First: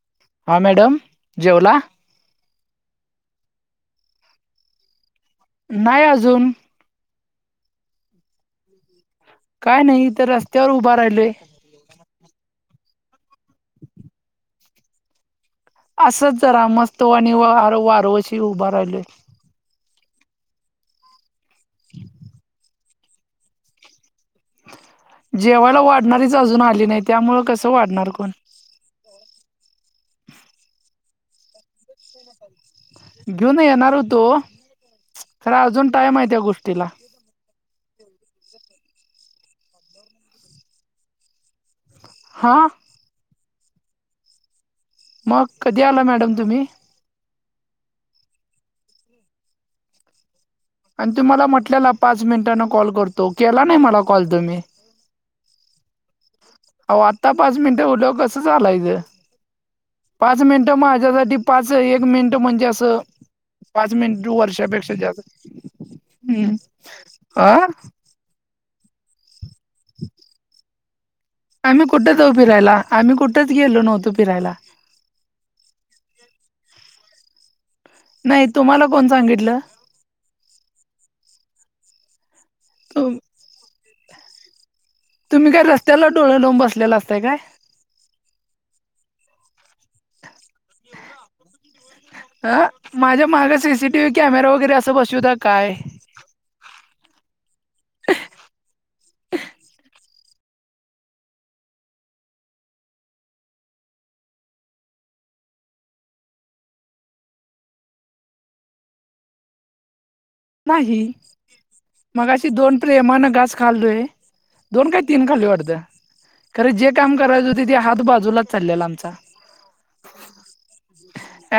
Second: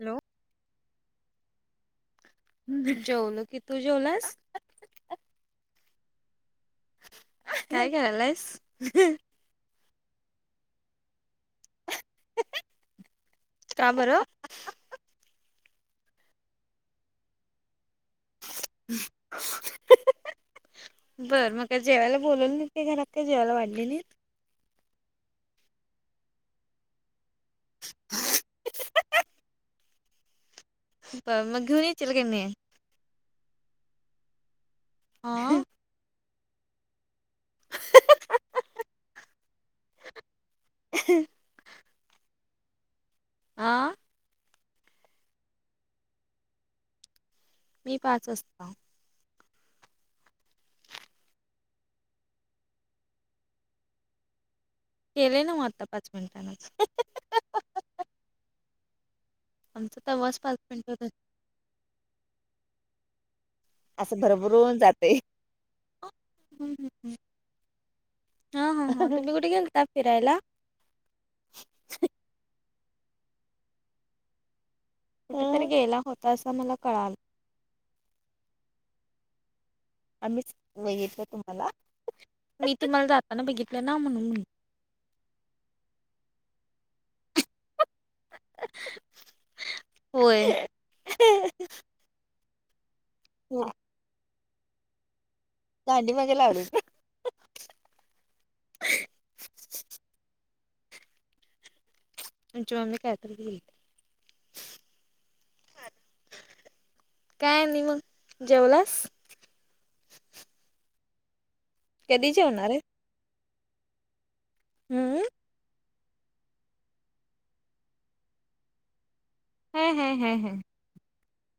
Hello हा madam. जेवला? हम्. जेवलो की, तू जेवलास? नाही अजून. काय करालायस? ह. काय नाही. इथं रस्त्यावर उभा राहिलोय. का बर? असंच जरा मस्त वार-वर्वशी उभा राहिलोय बर. मग काय जेवायला बोलवलं नाही? घरात काय जेवायला वाढले नाहीत? जेवायला वाढणारीच अजून आली नाही, त्यामुळ कसं वाढणार कोण. बर, मग घेऊन येशील की नाही. घेऊन येणार होतो हा खर अजून टाइम आहे त्या गोष्टीला. हा हा हा. [unintelligible] हां आ? मग कधी आला मॅडम तुम्ही? मी पाच वाजता. आणि तुम्हाला म्हटल्याला पाच मिनिटांने कॉल करतो, केला नाही मला कॉल तुम्ही? केलंय नव्ह आता पाच मिनटांन. अहो आत्ता पाच मिनिटं हुल्यावर कसं चालायचं. आमचा तवाच पाच मिनिटं मिनिट होत माझ्यासाठी पाच एक मिनटं म्हणजे असं पाच असं मिनिट भरभरून वर्षापेक्षा जाते जास्त. हम. आ? हा हा. तुम्ही कुठ गेलता फिरायला? आम्ही कुठे जाऊ फिरायला? आम्ही कुठच गेलो नव्हतो फिरायला. कुठे तर गेला होतासा मला कळालं. नाही. तुम्हाला कोण सांगितलं? आम्हीच बघितलं तुम्हाला. मी तुम्हाला तुम- जाताना बघितलं ना म्हणून म्हटलं. तुम्ही काय रस्त्याला डोळे लावून बसलेला अस ताय काय होय हा माझ्या माग सीसीटीव्ही कॅमेरा वगैरे असं बसूत्या का काय दांडीमदे लावलोय तुमची मम्मी काय तर घेईल काय आणि मग जेवलास नाही कधी मगाशी जेवणार दोन आहे? प्रेमान घास खाल्लोय दोन काय हम्म तीन खाल्ले वाटतं खर जे काय काम करायच होत ते हात बाजूला चाललेला आमचा हम हम हम हम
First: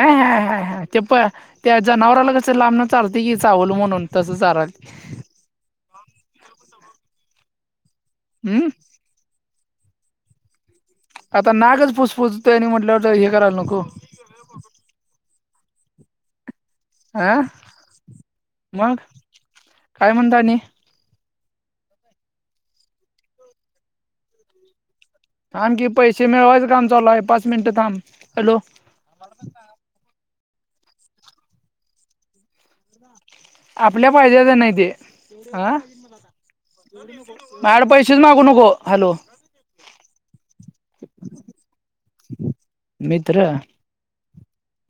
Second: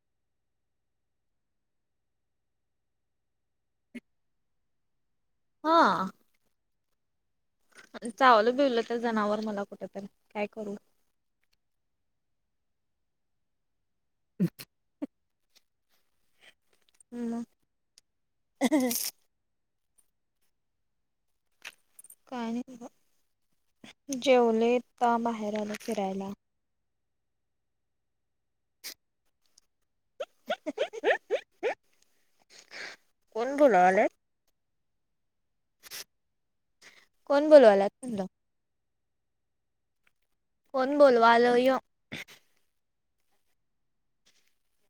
अ ह ह हा ते प त्या जनावराला कसं लांबणं चारतय की चावल म्हणून तसं चारालती हा चावलं हम्म बिवलं तर जनावर मला कुठतरी काय करू आता नागच प पुसफोसतोय आणि म्हटल्यावर जरा हे करायला नको [unintelligible] हा मग मग काय म्हणता आणि काय नाही बघा जेवले आता बाहेर आलो आमचे पैसे फिरायला. मिळवायचं काम चालूय पाच मिनिटं थांब हॅलो ह - ह - ह आपल्य फायद्याचं नाही ते हा कोण बोलवायलात माझ्याकडे पैसेच म्हणलं मागू नको हॅलो कोण बोलवालय मित्र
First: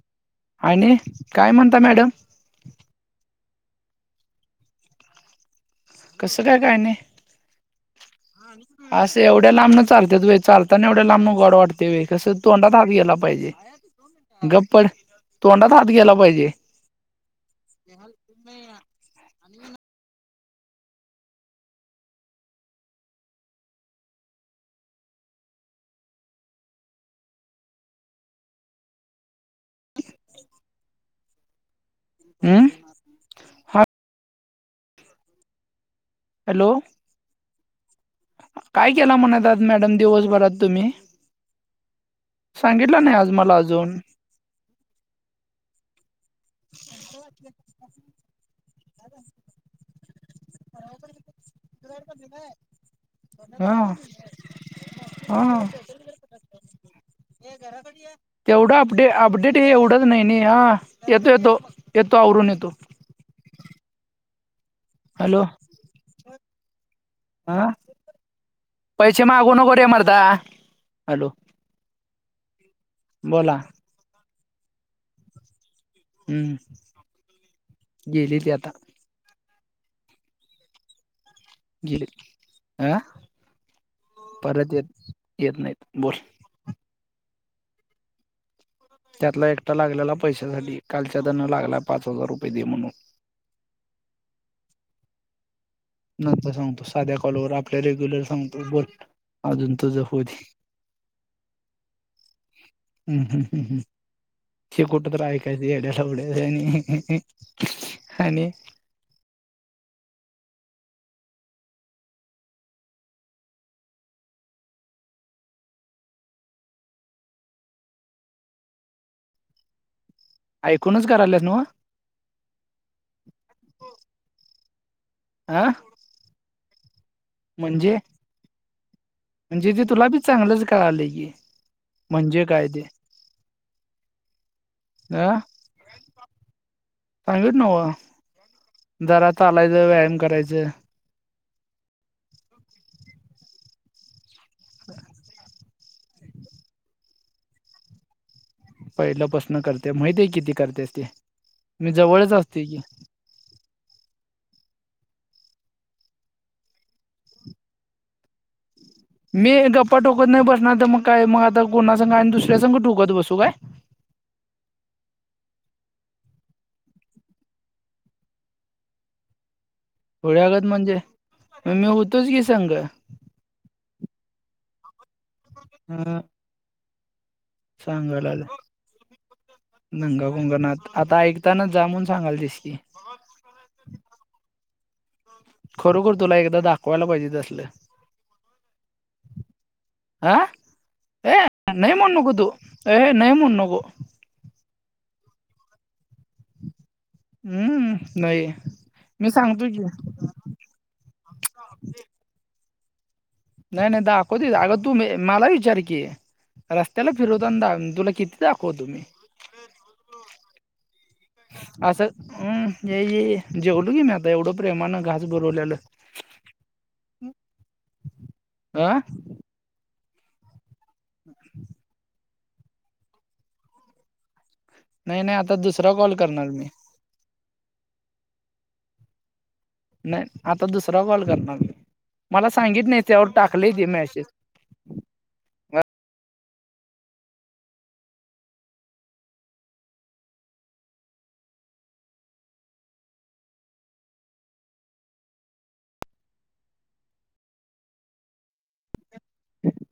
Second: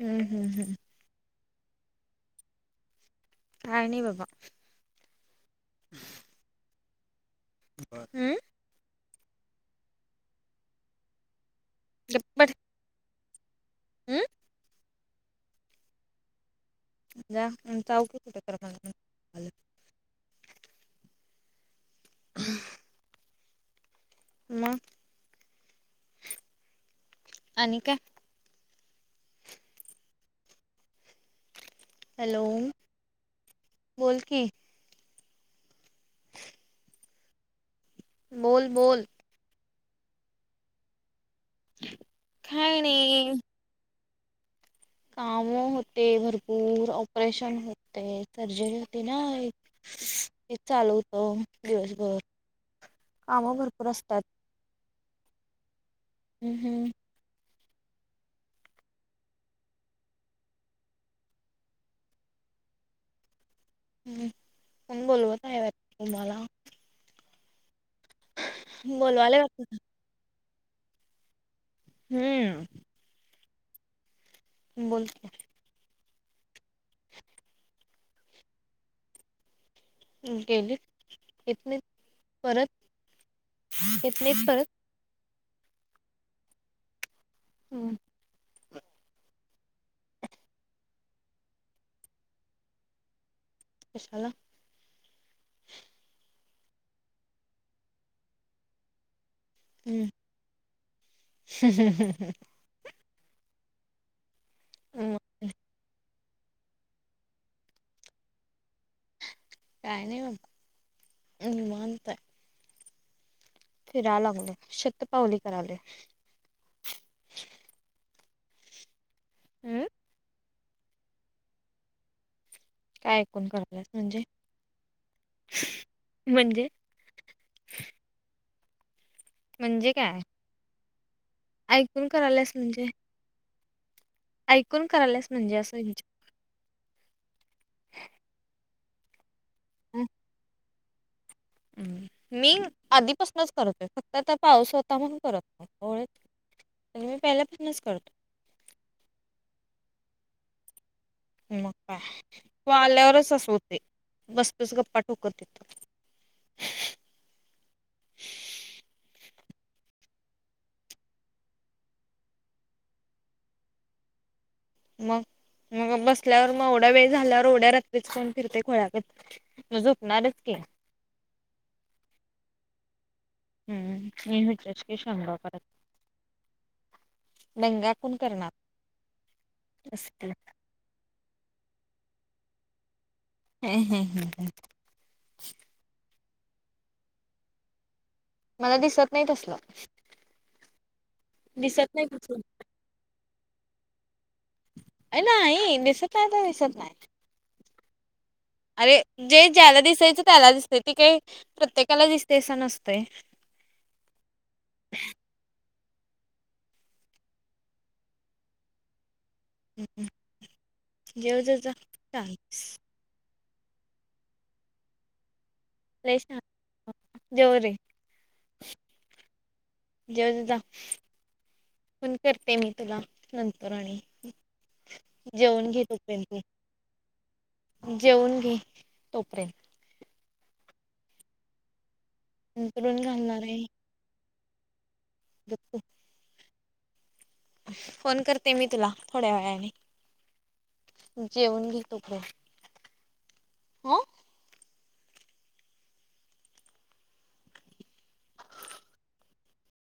हम् हम् आणि काय म्हणता मॅडम काय नाही बाबा हम् कस काय काय नाही बर हम्म असं एवढ्या लांबन चालत्यात व्हय चालताना एवढ्या लांबन गॉड वाटतय व्हय कसं तोंडाला [inaudible] गेला पाहिजे हम गप्प पड तोंडात हात गेला पाहिजे जा [inaudible] हम मग आणि काय हॅलो हम्म हा बोल की हॅलो बोल काय बोल केला म्हणायच आज मॅडम दिवसभरात तुम्ही काय सांगितलं नाही आज मला अजून काम होते भरपूर ऑपरेशन होते सर्जरी होती ना एक हे चालू होत दिवसभर काम हा भरपूर असतात हा हम् हम् हे घराकडे तेवढां अपडे अपडेट हे एवढंच नाहीं नाहीं हां येतो येतो येतो आवरूंन येतो हम्मं कोणं हॅलो बोलवतं आहे तुम्हांला हं पैसे बोलवायला मागूं नको वाटतं रे मारतां हॅलो हम्मं बोलां बोलं की हम्मं [unintelligible] गेली ते आंता गेली इतनी गेली अ परंत इतनीच परंत येतं नाहीत बोलं हां त्यांतला एकटां लागलेला पैशांसाठी कांलच्या देना लागलां पांच हजांर रुपये दे म्हणूंन कश्या लां नं सांगतो सांध्या कॉलवर आपल्या रेग्युलर सांगतो बंट अजूंन तरचं हम्म होतं हम्मं हम्मं हम्मं हमं शे मग कुंठत यकांय्यालावढ हंम हंम आणि कायं नाहीं मं मांतया फिरांयला लागले शेतपावली कराले हम्मं ऐकूंनच करां ल्यांस नं व कायं ऐकूंन करतेस म्हणजे आंह म्हणजे म्हणजे म्हणजे ते तुंला बी चांगलंच कळांले की ऐकूंन करायलांस काय ते म्हणजे ऐकूंन करायलांस म्हणजे असंच सांगित नांव जरां थांबा यचं व्यायाम करायचं मी आधीपासूंनच करतो आहे फक्तं आंता पाऊस होतां म्हणूंन करतं नाहीं आणि मी पहिल्यापासून चं करतो पहिल्यांपासन करतें माहितय किती करतेस ते मंग मी कांय जवळच असते तुं की आल्यावरच असं होते बस्तंच गप्पां ठोकत येतो मी गप्पां टोकत नाहीं बसणारं तरं मंग कायं मंग आंता कोणां संघ आणि दुसऱ्यां संघ ठोकत बसूं कायं. मंग मंग बसल्यांवर मंग एवढां वेळं झाल्यांवर एवढ्यां रात्रीच कोणं फिरते खोळ्यांकत अजूंन खोड्यागत म्हणजे मं मी होतोच की संग हम्मं हम्मं मनं उच्च शेष शेखावत हां दंगा कोण सांगल करणार अस नंगा की कुंगनाथ आंता ऐक त्यांला जामूंन सांगालते दिसते हम्मं हम्मं हं खरोखर तुंला एकदाचं दाखवांयला पाहिजे तसलं. मलां दिसतं नाहीं तसलं हा ए दिसतं नाही नाहीं म्हणू नको कसं तू ए नाही म्हणू नको. [unintelligible] हम्म नाही अरे मी जे सांगतो ज्याला की दिसायच त्याला दिसते. ते काही प्रत्येकाला दिसते अस नसत. नाही नाही दाखवते. अग तू मी मला विचार की. रस्त्याला फिरवतांन दा तुला किती दाखवतो मी. [inaudible] जेव जा जा अस चाळीस हम्म, ये ये ये जेवलो की मी आता एवढ प्रेमान घास भरवलेल. अ [unintelligible] जेवते जा. [inaudible] फोन करते मी तुला नंतर आणि नाही नाही आता जेवुण घे दुसरा कॉल तोपर्यंत. करणार मी जेवुण घे तोपर्यंत. नाही आता दुसरा कॉल करणार मी. मला सांगित अंथरुण नाही त्यावर घालणार आहे टाकले ते मॅसेज. [unintelligible] फोन करते मी तुला थोड्या वेळाने. जेवुण घे तु पण. ह